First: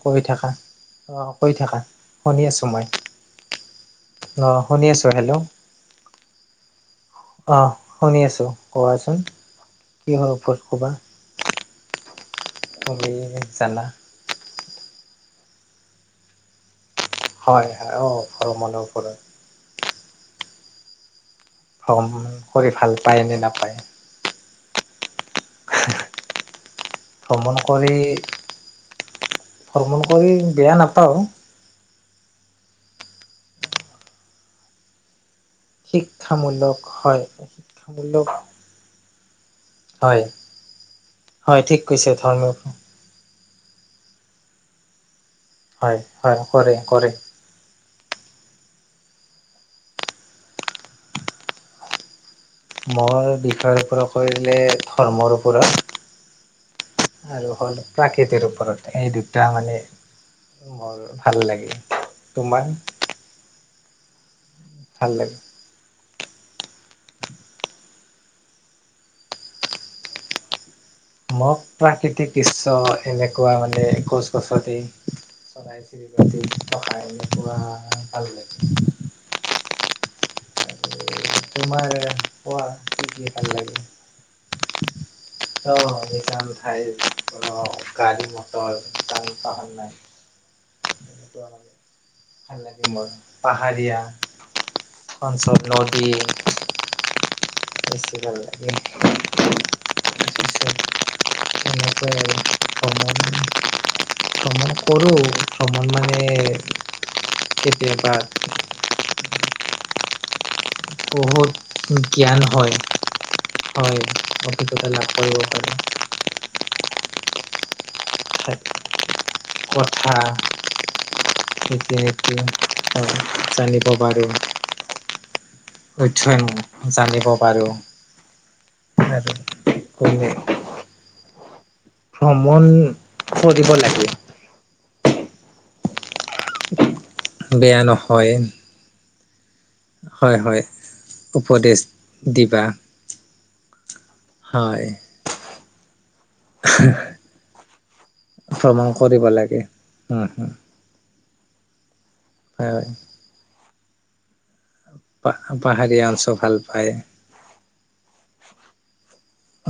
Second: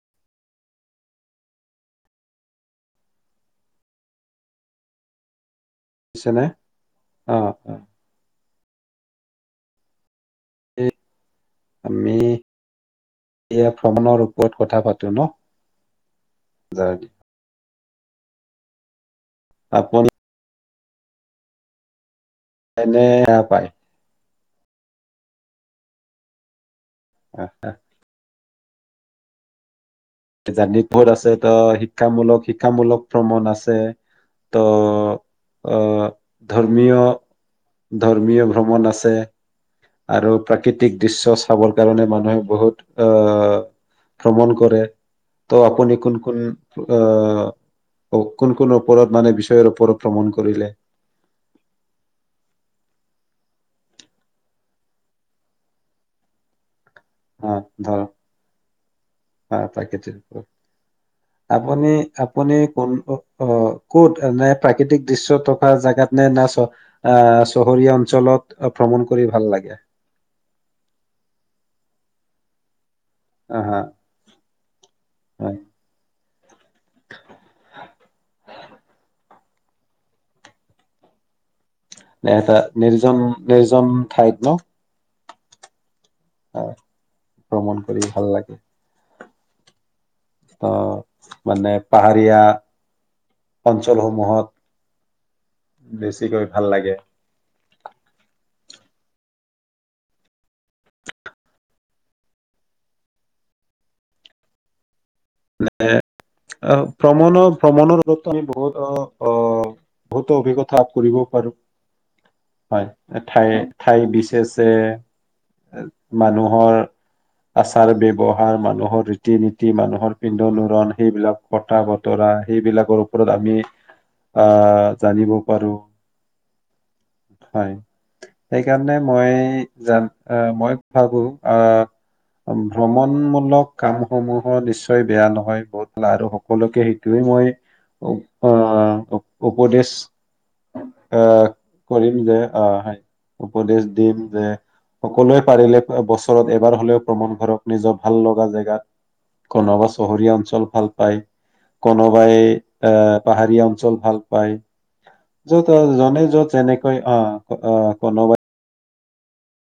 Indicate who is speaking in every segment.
Speaker 1: কৈ থাকা অ কৈ থাকা শুনি আছোঁ মই অ শুনি আছোঁ হেল্ল'
Speaker 2: বুজিছেনে
Speaker 1: অ শুনি আছো কোৱাচোন কিহৰ ওপৰত
Speaker 2: এই
Speaker 1: কবা
Speaker 2: আমি
Speaker 1: কব
Speaker 2: এয়া
Speaker 1: জা
Speaker 2: ভ্ৰমণৰ ওপৰত কথা পাতো ন য দ [unintelligible]
Speaker 1: হয় হয় অ সৰু মানুহ ফ
Speaker 2: আপ
Speaker 1: অম কৰি ভাল
Speaker 2: এনে
Speaker 1: পায় নে
Speaker 2: সেয়া
Speaker 1: নাপায়
Speaker 2: আহ
Speaker 1: ভ্ৰমণ কৰি ভ্ৰমণ কৰি বেয়া
Speaker 2: জানিপুৰত
Speaker 1: নাপাওঁ
Speaker 2: আছে ত শিক্ষামূলক শিক্ষা [unintelligible] শিক্ষামূলক ভ্ৰমণ আছে ত' আহ
Speaker 1: শিক্ষামূলক
Speaker 2: ধৰ্মীয়
Speaker 1: হয় শিক্ষামূলক
Speaker 2: ধৰ্মীয় ভ্ৰমণ আছে
Speaker 1: হয়
Speaker 2: আৰু প্ৰাকৃতিক দৃশ্য
Speaker 1: হয়
Speaker 2: চাবৰ
Speaker 1: ঠিক
Speaker 2: কাৰণে
Speaker 1: কৈছে
Speaker 2: মানুহে
Speaker 1: ধৰ্মীয়
Speaker 2: বহুত আহ ভ্ৰমণ কৰে তনি
Speaker 1: হয়
Speaker 2: একণ
Speaker 1: হয়
Speaker 2: কণ
Speaker 1: কৰে কৰে
Speaker 2: অ [unintelligible] কোন কোন ওপৰত মানে বিষয়ৰ ওপৰত ভ্ৰমণ কৰিলে
Speaker 1: মই বিষয়ৰ পৰা কৰিলে ধৰ্মৰ পৰা
Speaker 2: অ
Speaker 1: আৰু হ'ল
Speaker 2: ধৰ
Speaker 1: প্ৰাকৃতিৰ ওপৰত এই দুটা
Speaker 2: হা
Speaker 1: মানে
Speaker 2: প্ৰাকৃতিৰ ওপৰত
Speaker 1: মোৰ ভাল লাগে
Speaker 2: আপুনি আপুনি
Speaker 1: তোমাৰ
Speaker 2: কোন অ কত এ প্ৰাকৃতিক
Speaker 1: ভাল লাগে
Speaker 2: দৃশ্য তকা জেগাত না চ আহ চহৰীয়া অঞ্চলত ভ্ৰমণ কৰি ভাল লাগে
Speaker 1: মোক প্ৰাকৃতিক দৃশ্য এনেকুৱা
Speaker 2: আহা
Speaker 1: মানে গছ গছতে
Speaker 2: হয়
Speaker 1: চৰাই চিৰিকটি থকাই এনেকুৱা ভাল লাগে। উ [inaudible]
Speaker 2: এটা নিৰ্জন
Speaker 1: লাগে
Speaker 2: নিৰ্জন ঠাইত ন!
Speaker 1: অ' [inaudible]
Speaker 2: আহ
Speaker 1: ঠাইত
Speaker 2: ভ্ৰমণ কৰি ভাল
Speaker 1: গাড়ী
Speaker 2: লাগে
Speaker 1: মটৰ [inaudible]
Speaker 2: [inaudible] মানে
Speaker 1: ভাল লাগে মোৰ
Speaker 2: পাহাৰীয়া
Speaker 1: পাহাৰীয়া অঞ্চল
Speaker 2: অঞ্চলসমূহত
Speaker 1: নদী
Speaker 2: বেছিকৈ ভাল লাগে।
Speaker 1: বেছি ভাল লাগে। [unintelligible] তেনেকৈ ভ্ৰমণ ভ্ৰমণ কৰোঁ। ভ্ৰমণ
Speaker 2: নে
Speaker 1: মানে
Speaker 2: ভ্ৰমণৰ ভ্ৰমণৰ
Speaker 1: কেতিয়াবা
Speaker 2: ফলৰ আমি বহুত অ বহুত অভিজ্ঞতা। কৰিব
Speaker 1: বহুত
Speaker 2: পাৰো হয় ঠাই
Speaker 1: হয়
Speaker 2: ঠাই বিশেষে
Speaker 1: অভিজ্ঞতা লাভ কৰিব পাৰো
Speaker 2: মানুহৰ তাৰ ব্যৱহাৰ মানুহৰ ৰীতি নীতি
Speaker 1: কথা
Speaker 2: মানুহৰ পিন্ধন উৰন সেইবিলাকৰ কথা
Speaker 1: ৰীতি
Speaker 2: বতৰা
Speaker 1: নীতি
Speaker 2: সেইবিলাকৰ ওপৰত আমি
Speaker 1: জানিব পাৰো
Speaker 2: জানিব পাৰোঁ।
Speaker 1: অধ্যয়ন জানিব পাৰো
Speaker 2: হয় সেইকাৰণে মই
Speaker 1: আৰু
Speaker 2: জান মই ভাবো অ
Speaker 1: ভ্ৰমণ কৰিব
Speaker 2: ভ্ৰমণমূলক
Speaker 1: লাগে
Speaker 2: কামসমূহৰ নিশ্চয় নি বেয়া নহয় বহুত আৰু সকলোকে সেইটয়ে মই
Speaker 1: বেয়া নহয়
Speaker 2: আহ উপদেশ
Speaker 1: হয় হয়
Speaker 2: আহ
Speaker 1: উপদেশ
Speaker 2: যে
Speaker 1: দিবা
Speaker 2: অ উপদেশ দিম যে
Speaker 1: হয়
Speaker 2: সকলোৱে পাৰিলে বস ওচৰত এবাৰ হলেও প্ৰমণ ঘৰক নিজৰ ভাল লগা জেগাত
Speaker 1: ভ্ৰমণ কৰিব লাগে
Speaker 2: কোনোবা
Speaker 1: উম
Speaker 2: চহৰীয়া
Speaker 1: হম
Speaker 2: অঞ্চল ভাল পায় কোনোবাই এ পাহাৰীয়া অঞ্চল ল ভাল পায়
Speaker 1: প পাহাৰীয়া অঞ্চ ভাল পায়
Speaker 2: অ-অ কনব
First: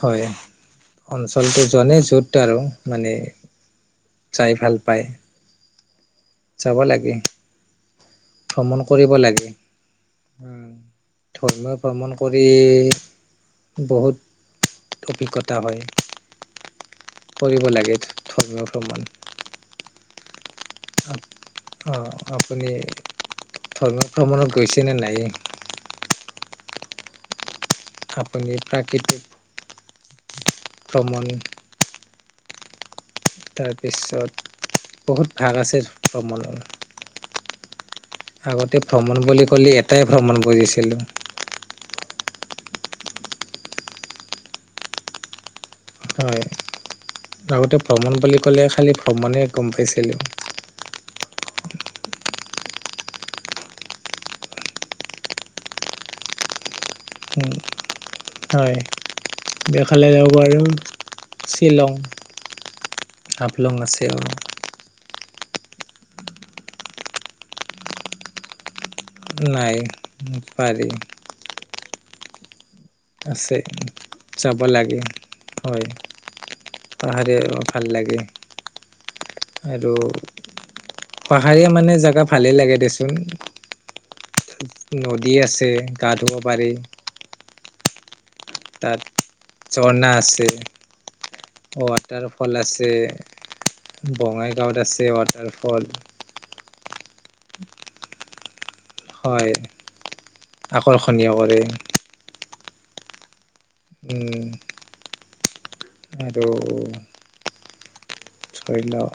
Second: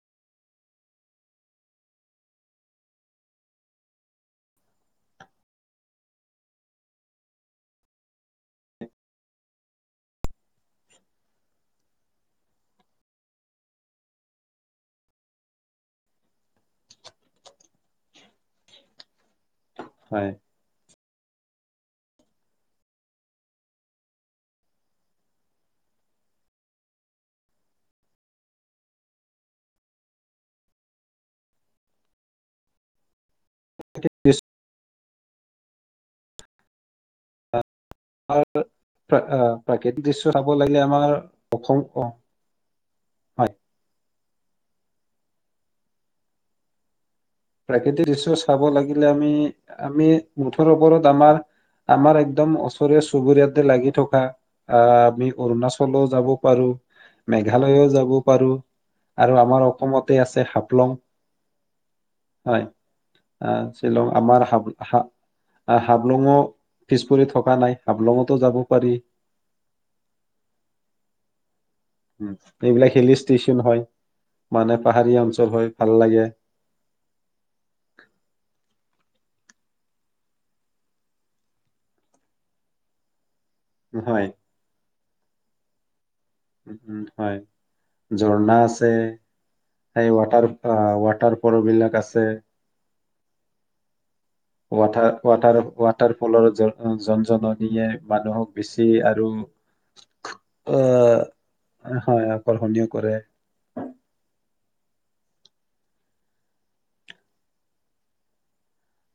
Speaker 1: হয় অঞ্চলটো জনে য'ত আৰু মানে যাই ভাল পায় চাব লাগে। ভ্ৰমণ কৰিব লাগে ধৰ্মীয়ই ভ্ৰমণ কৰি বহুত অভিজ্ঞতা হয় কৰিব লাগে ধৰ্মীয় ভ্ৰমণ
Speaker 2: হয়
Speaker 1: অঁ আপুনি ভ্ৰমণত গৈছেনে নাইেই আপুনি পাকৃতিক ধমণ
Speaker 2: প্ৰাকৃতিক দৃশ্য
Speaker 1: তাৰপিছত বহুত ভাগ আছে ভমণৰ ভ্ৰমণ
Speaker 2: মাৰ
Speaker 1: বুলি
Speaker 2: আহ
Speaker 1: ক'লে এটাই
Speaker 2: প্ৰাকৃতিক দৃশ্য
Speaker 1: ভ্ৰমণ
Speaker 2: চাব লাগিলে
Speaker 1: বুজিছিলোঁ
Speaker 2: আমাৰ অসম অ হয়।
Speaker 1: হয়। আগতে
Speaker 2: প্ৰাকৃতিক
Speaker 1: ভ্ৰমণ
Speaker 2: দৃশ্য
Speaker 1: বুলি ক'লে
Speaker 2: চাব
Speaker 1: খালি
Speaker 2: লাগিলে আমি
Speaker 1: ভ্ৰমণে গম
Speaker 2: আমি
Speaker 1: পাইছিলোঁ
Speaker 2: মুঠৰ ওপৰত আমাৰ আমাৰ একদম ওচৰিয়া চুবুৰীয়াতে লাগি থকা আহ আমি অৰুণাচলও যাব পাৰো। মেঘালয়ও যাব পাৰোঁ
Speaker 1: হয়
Speaker 2: আৰু আমাৰ
Speaker 1: এইফালে
Speaker 2: অসমতে
Speaker 1: যাব
Speaker 2: আছে
Speaker 1: পাৰোঁ
Speaker 2: হাপলং।
Speaker 1: শ্বিলং
Speaker 2: হয়
Speaker 1: হাফলং আছে
Speaker 2: শ্বিলং
Speaker 1: অ
Speaker 2: আমাৰ হাবলঙো পিছপৰি থকা নাই হাবলঙতো যাব পাৰি।
Speaker 1: নাই পাৰি।
Speaker 2: উম। এইবিলাক হিল
Speaker 1: আছে
Speaker 2: ষ্টেচন হয়
Speaker 1: চাব
Speaker 2: মানে
Speaker 1: লাগে
Speaker 2: পাহাৰীয়া অঞ্চল
Speaker 1: হয়,
Speaker 2: ভাল লাগে
Speaker 1: পাহৰিয়া ভাল লাগে। আৰু পাহাৰীয়া মানে জেগা ভালেই লাগে দেচোন।
Speaker 2: হয়।
Speaker 1: নদী আছে। গা ধুব পাৰি।
Speaker 2: উম উম, হয় ঝৰ্ণা আছে
Speaker 1: তাত ঝৰ্ণা
Speaker 2: সেই ৱাটাৰ
Speaker 1: আছে
Speaker 2: ৱাটাৰ ফল বিলাক আছে
Speaker 1: ৱাটাৰফল আছে বঙাইগাঁৱত আছে
Speaker 2: ৱাটাৰ ৱাটাৰ
Speaker 1: ৱাটাৰফল
Speaker 2: ৱাটাৰ ফলৰ জন জননিয়ে মানুহক বেছি আৰু
Speaker 1: হয় আকৰ্ষণীয় কৰে
Speaker 2: আহ। হয়। আকৰ্ষণীয় কৰে।
Speaker 1: উম। আৰু ধৰি লওক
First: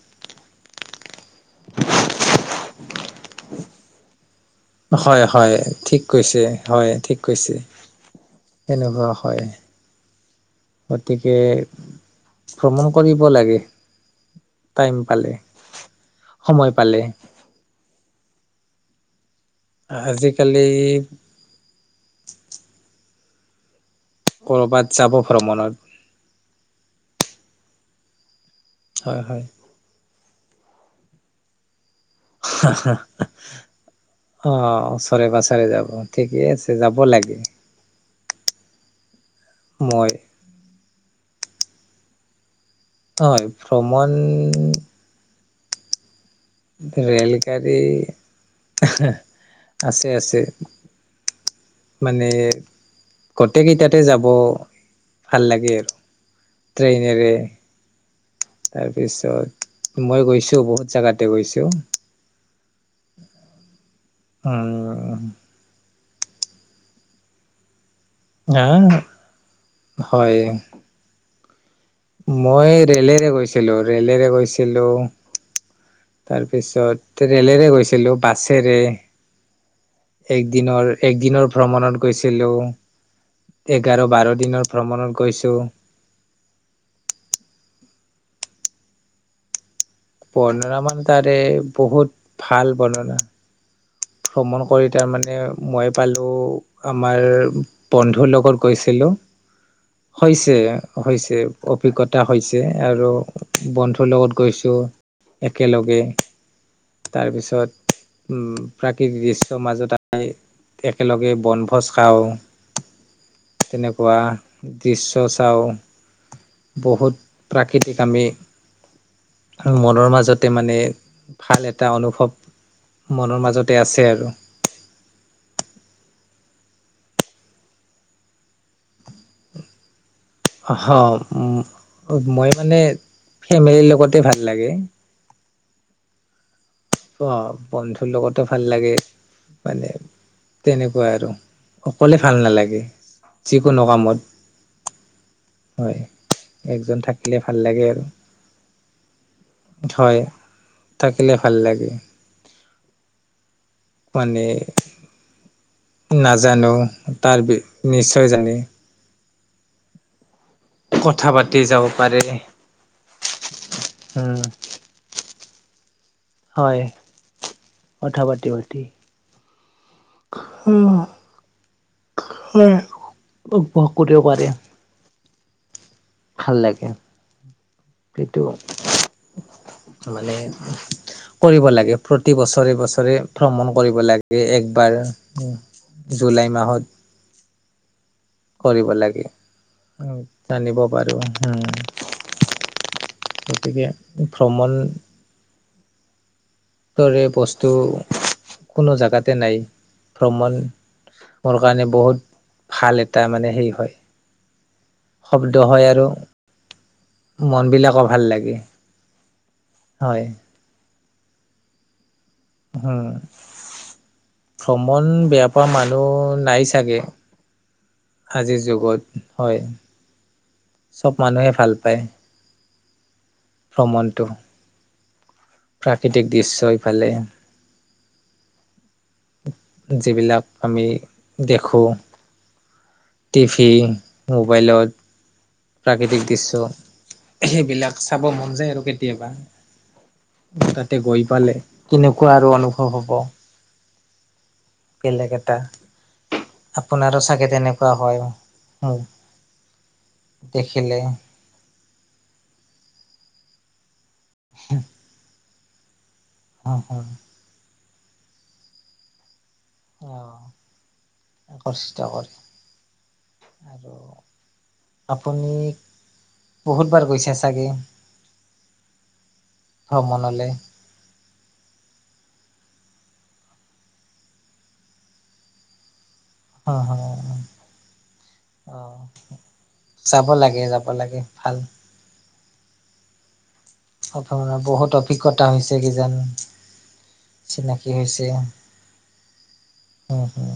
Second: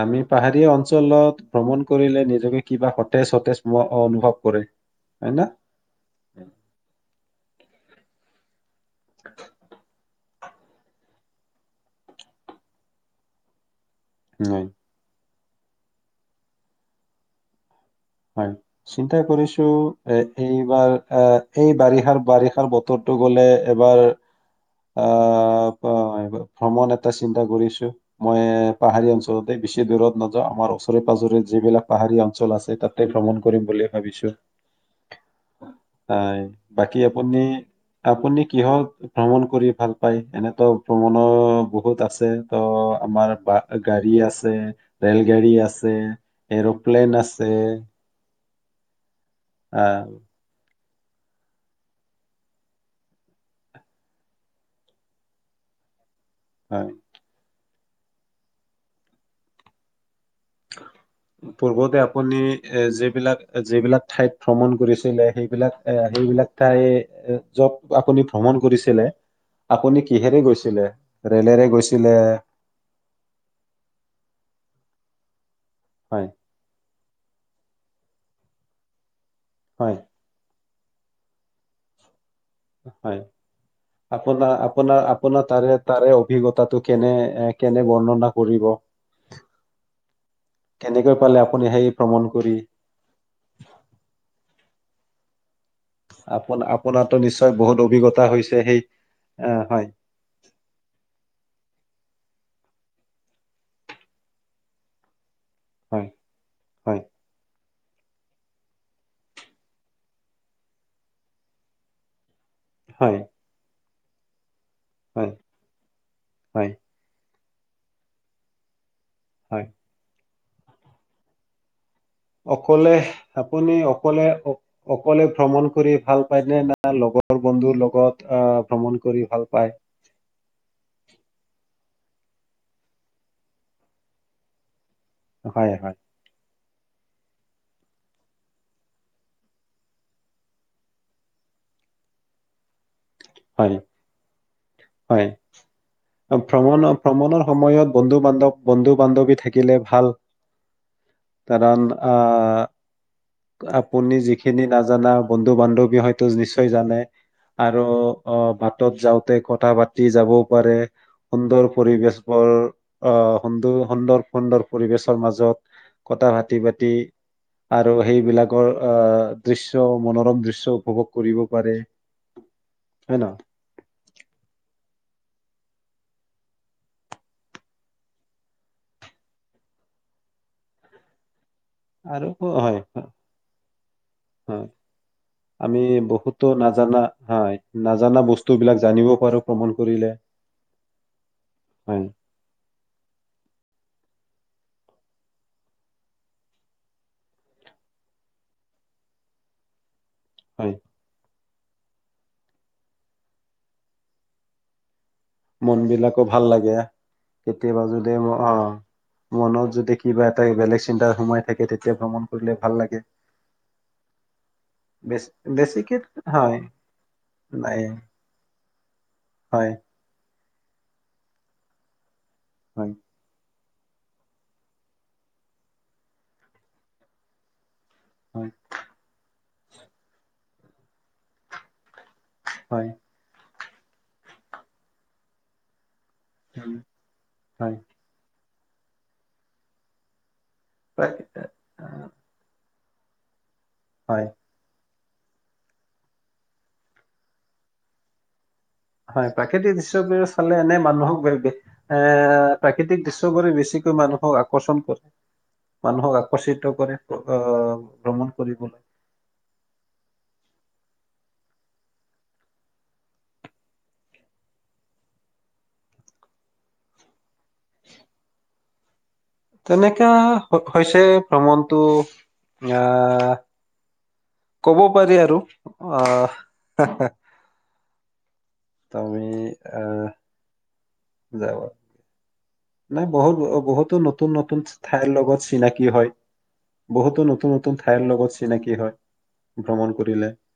Speaker 2: আমি পাহাৰীয়া অঞ্চলত ভ্ৰমণ কৰিলে নিজকে কিবা সতেজ সতেজ অনুভৱ কৰে
Speaker 1: হয় হয় ঠিক কৈছে হয় ঠিক কৈছে। সেনেকুৱা হয়। গতিকে ভ্ৰমণ কৰিব লাগে।
Speaker 2: হয়
Speaker 1: টাইম পালে। সময় পালে।
Speaker 2: হয় চিন্তা কৰিছ।
Speaker 1: আজিকালি
Speaker 2: এইবাৰ এই বাৰষাৰ বাৰিষাৰ বতৰটো গ'লে এবাৰ
Speaker 1: কৰ'বাত যাব
Speaker 2: আহ, প- ভ্ৰমণ
Speaker 1: ভ্ৰমণত।
Speaker 2: এটা চিন্তা কৰিছো মই পাহাৰি
Speaker 1: হয় হয়
Speaker 2: অঞ্চশতে বিশেষ বিৰোধ ন আমাৰ ওচৰে-পাজৰে যিবিলাক পাহাৰীয়া অঞ্চল আছে তাত
Speaker 1: অ' ওচৰে পাজৰে যাব,
Speaker 2: হয়,
Speaker 1: ঠিকেই আছে
Speaker 2: বাকী
Speaker 1: যাব
Speaker 2: আপুনি
Speaker 1: লাগে।
Speaker 2: আপুনি কিহত ভ্ৰমণ কৰি ভাল
Speaker 1: মই
Speaker 2: পায় এনেতও ভ্ৰমণ বহুত আছে। ত' আমাৰ
Speaker 1: হয়
Speaker 2: বা
Speaker 1: ভ্ৰমণ
Speaker 2: গাড়ী আছে ৰেল গাড়ী আছে। আছে। এৰোপ্লেন
Speaker 1: ৰেল
Speaker 2: আছে।
Speaker 1: গাড়ী [inaudible]
Speaker 2: আহ,
Speaker 1: আছে, আছে। মানে গোটেই কেইটাতে যাব ভাল লাগে আৰু।
Speaker 2: হয়
Speaker 1: ট্ৰেইনৰে তাৰ পিছত মই গৈছো। বহুত জোগাতে গৈছো
Speaker 2: পূৰ্বতে আপুনি এ, যিবিলাক যিবিলাক ঠাইত ভ্ৰমণ
Speaker 1: উম
Speaker 2: কৰিছিলে সেইবিলাক এ, সেইবিলাক ঠাই জব আপুনি ভ্ৰমণ
Speaker 1: হা
Speaker 2: কৰিছিলে আপুনি কিহেৰে
Speaker 1: হয়
Speaker 2: গৈছিলে। ৰেলেৰে গৈছ
Speaker 1: মই ৰেলেৰে গৈছিলো, ৰেলেৰে গৈছিলো। হেল্ল'।
Speaker 2: হয়
Speaker 1: তাৰ পিছত ৰেলেৰে গৈ ছিলো বাছেৰে
Speaker 2: হয়।
Speaker 1: দিনৰ এক দিনৰ ভ্ৰমণত গৈছিল।
Speaker 2: হয়, আপোনাৰ,
Speaker 1: দিনৰ
Speaker 2: আপোনাৰ,
Speaker 1: ভ্ৰমণত
Speaker 2: আপোনাৰ
Speaker 1: গৈছো
Speaker 2: তাৰে তাৰে অভিজ্ঞতাটো কেনে, কেনে বৰ্ণ কৰিব।
Speaker 1: বৰ্ণনা মানে
Speaker 2: কেনেকৈ
Speaker 1: তাৰে
Speaker 2: পালে আপুনি সেই
Speaker 1: বহুত
Speaker 2: ভ্ৰমণ কৰি
Speaker 1: ভাল বৰ্ণনা ভ্ৰমণ কৰি তাৰমানে মই পালো
Speaker 2: আপোন আপোনাৰতো
Speaker 1: আমাৰ
Speaker 2: নিশ্চয় বহুত অভিজ্ঞতা
Speaker 1: বন্ধুৰ
Speaker 2: হৈছে
Speaker 1: লগত
Speaker 2: সেই
Speaker 1: গৈছিলো
Speaker 2: আহ হয়
Speaker 1: হৈছে, হৈছে অভিজ্ঞ এটা হৈছে আৰু বন্ধুৰ লগত গৈছোঁ। একেলগে
Speaker 2: হয় হয়
Speaker 1: তাৰপিছত উম প্ৰাকৃতিক দৃশ্যৰ মাজত আই একেলগে বনভোজ খাওঁ।
Speaker 2: হয়
Speaker 1: তেনেকুৱা দৃশ্য
Speaker 2: হয়
Speaker 1: চাওঁ,
Speaker 2: হয়
Speaker 1: বহুত প্ৰাকৃতিক আমি
Speaker 2: হয়
Speaker 1: মনৰ মাজত তাতে মানে ভাল এটা অনুভৱ
Speaker 2: অকলে
Speaker 1: মনৰ
Speaker 2: আপুনি
Speaker 1: মাজতে আছে
Speaker 2: অকলে
Speaker 1: আৰু
Speaker 2: অ অকলে ভ্ৰমণ কৰি ভাল পাই নে না লগৰ বন্ধুৰ লগত আহ ভ্ৰমণ কৰি ভাল পায়।
Speaker 1: অহ মই মানে ফেমিলিৰ লগতে ভাল লাগে।
Speaker 2: হয় হয়।
Speaker 1: অ' বন্ধুৰ লগতো ভাল লাগে মানে তেনেকুৱা আৰু অকলে ভাল নালাগে।
Speaker 2: হয়
Speaker 1: যিকোনো কামত
Speaker 2: হয়
Speaker 1: হয়
Speaker 2: ভ্ৰমণ
Speaker 1: একজন থাকিলে
Speaker 2: ভ্ৰমণৰ
Speaker 1: ভাল লাগে
Speaker 2: সময়ত
Speaker 1: আৰু
Speaker 2: বন্ধু বান্ধৱ বন্ধু বান্ধৱী থাকিলে ভাল
Speaker 1: হয় থাকিলে ভাল
Speaker 2: কাৰণ।
Speaker 1: লাগে
Speaker 2: অঁ। আপুনি যিখিনি
Speaker 1: মানে
Speaker 2: নাজানা বন্ধু- বান্ধৱী হয়তো নিশ্চয়
Speaker 1: নাজানো
Speaker 2: জানে
Speaker 1: তাৰ
Speaker 2: আৰু
Speaker 1: নিশ্চয়
Speaker 2: অ'
Speaker 1: জানে
Speaker 2: বাটত যাওক কথা পাতি যাব পাৰে
Speaker 1: কথা পাতি
Speaker 2: সুন্দৰ
Speaker 1: যাব
Speaker 2: পৰিবেশ
Speaker 1: পাৰে
Speaker 2: বৰ আহ সুন্দৰ সুন্দৰ
Speaker 1: উম
Speaker 2: সুন্দৰ পৰিবেশৰ মাজত কটা ভতি
Speaker 1: হয়
Speaker 2: বাতি আৰু
Speaker 1: কথা পাতি
Speaker 2: সেইবিলাকৰ
Speaker 1: পাতি
Speaker 2: আহ দৃশ্য মনোৰম দৃশ্য উপভোগ কৰিব পাৰে।
Speaker 1: হয়
Speaker 2: হয় ন
Speaker 1: উপভোগ কৰিব পাৰে। ভাল লাগে, সেইটো মানে কৰিব লাগে
Speaker 2: আৰু
Speaker 1: প্ৰতি বছৰে
Speaker 2: হয়
Speaker 1: - বছৰে ভ্ৰমণ কৰিব লাগে
Speaker 2: হয়
Speaker 1: একবাৰ
Speaker 2: আমি বহুতো
Speaker 1: জুলাই মাহত।
Speaker 2: নাজানা হয় নাজানা বস্তু বিলাক
Speaker 1: কৰিব
Speaker 2: জানিব
Speaker 1: লাগে
Speaker 2: পাৰো ভ্ৰমণ কৰিলে
Speaker 1: জানিব পাৰো উম,
Speaker 2: হয়
Speaker 1: গতিকে ভ্ৰমণ দৰে বস্তু কোনো জেগাতে নাই। প্ৰমণ
Speaker 2: হয়
Speaker 1: মোৰ কাৰণে বহুত ভাল এটা মানে হেৰি হয়। শব্দ
Speaker 2: মন
Speaker 1: হয় আৰু
Speaker 2: বিলাকো ভাল লাগে
Speaker 1: মন
Speaker 2: কেতিয়াবা
Speaker 1: বিলাকো
Speaker 2: যদি
Speaker 1: ভাল লাগে
Speaker 2: আহ মনত যদি কিবা
Speaker 1: হয়
Speaker 2: এটা বেলেগ চিন্তাৰ সোমাই থাকে তেতিয়া ভ্ৰমণ কৰিলে ভাল লাগে
Speaker 1: হোম ভ্ৰমণ
Speaker 2: বেছি
Speaker 1: বেয়া পোৱা
Speaker 2: বেছিকে
Speaker 1: মানুহ
Speaker 2: হয়
Speaker 1: নাই চাগে
Speaker 2: নাই
Speaker 1: আজিৰ যুগ গত হয় চব মানুহে ভাল পায়।
Speaker 2: হয়।
Speaker 1: প্ৰমাণটো। প্ৰাকৃতিক দৃশ্য ইফালে
Speaker 2: [unintelligible]
Speaker 1: যিবিলাক আমি দেখো
Speaker 2: হয়।
Speaker 1: টিভি, মোবাইলত। প্ৰাকৃতিক দৃশ্য
Speaker 2: উম, হয়
Speaker 1: সেইবিলাক চাব মন যায় আৰু কেতিয়াবা। তাতে
Speaker 2: প্ৰায়,
Speaker 1: গৈ পালে
Speaker 2: আহ,
Speaker 1: কেনেকুৱা আৰু অনু স হ'ব।
Speaker 2: হয়।
Speaker 1: বেলেগ এটা, আপোনাৰো চাগে তেনেকুৱা হয়। মোক
Speaker 2: হয়। প্ৰাকৃতিক দৃশ্যবোৰ চালে এনে
Speaker 1: দেখিলে
Speaker 2: মানুহক বেগ এ প্ৰাকৃতিক দৃশ্যবোৰে বেছিকৈ মানুহ অ আকৰচন কৰে। মানুহক আ
Speaker 1: অ
Speaker 2: আকৰ্চিত
Speaker 1: অ,
Speaker 2: কৰে, আআ। ভ্ৰমণ কৰিবলে
Speaker 1: অ আকৰচিত কৰে আৰু আপুনি বহুত বাৰ গৈছে আছে। তাকেই।
Speaker 2: তেনেকা হৈছে ভ্ৰমণটো আহ ক'ব পাৰি আৰু আহ
Speaker 1: অ, হয় হয়। অ
Speaker 2: তুমি আহ
Speaker 1: যাব লাগে, যাব লাগে ভাল।
Speaker 2: যাবা নাই বহুত দো বহুতো নতুন নতুন
Speaker 1: আপোনাৰ বহুত
Speaker 2: ঠাইৰ লগত
Speaker 1: অভিজ্ঞতা হৈছে
Speaker 2: চিনাকি হয়।
Speaker 1: কিজানি
Speaker 2: বহুতো নতুন নতুন
Speaker 1: চিনাকি
Speaker 2: ঠাইৰ
Speaker 1: হৈছে
Speaker 2: লগত চিনাকি হয়, ভ্ৰমণ
Speaker 1: উম
Speaker 2: কৰিলে।
Speaker 1: হম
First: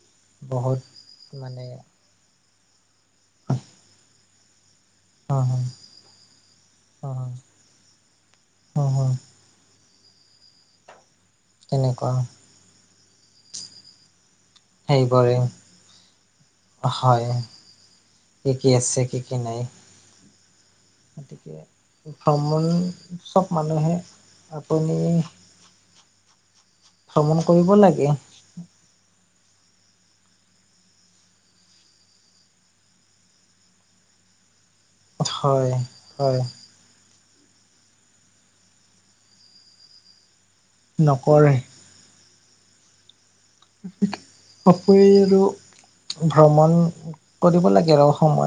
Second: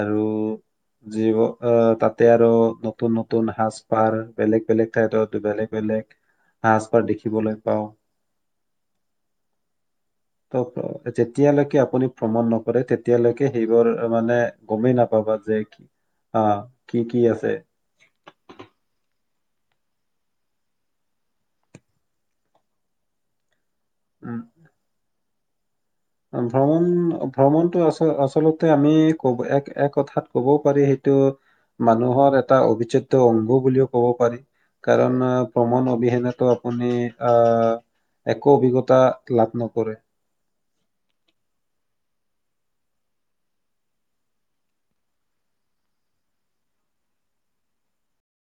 Speaker 2: আৰু
Speaker 1: বহুত
Speaker 2: জীৱ
Speaker 1: মানে
Speaker 2: তাতে আৰু নতুন সাজ-পাৰ বেলেগ-বেলেগ তেহেঁতৰটো
Speaker 1: হুম হুম
Speaker 2: বেলেগ-বেলেগ সাজ-পাৰ
Speaker 1: হুম হুম
Speaker 2: দেখিবলৈ পাও।
Speaker 1: হুম হুম
Speaker 2: ত ক যেতিয়ালৈকে আপুনি
Speaker 1: তেনেকুৱা
Speaker 2: ভ্ৰমণ নকৰে তেত এতিয়ালৈকে সেইবোৰ মানে গমেই নাপাবা
Speaker 1: সেইবোৰে
Speaker 2: যে কি আহ কি কি
Speaker 1: হয়,
Speaker 2: আছে
Speaker 1: কি কি আছে কি কি নাই, গতিকে ভ্ৰমণ চব মানুহে আপুনি
Speaker 2: উম। ভ্ৰমণ
Speaker 1: ভ্ৰমণ কৰিব
Speaker 2: ভ্ৰমণটো
Speaker 1: লাগে
Speaker 2: আচ' আচলতে আমি কব এক এক কথাত কবও পাৰি সেইটো মানুহৰ এটা অবিচ্ছেদ্য অংগ বুলিও ক'ব পাৰি কাৰণ
Speaker 1: হয়
Speaker 2: ভ্ৰমণ
Speaker 1: হয়
Speaker 2: অবিহনেতো আপুনি আহ একো অভিজ্ঞতা লাভ নকৰে
Speaker 1: নকৰে পৰি আৰু ভ্ৰমণ কৰিব লাগে আৰু সময়ত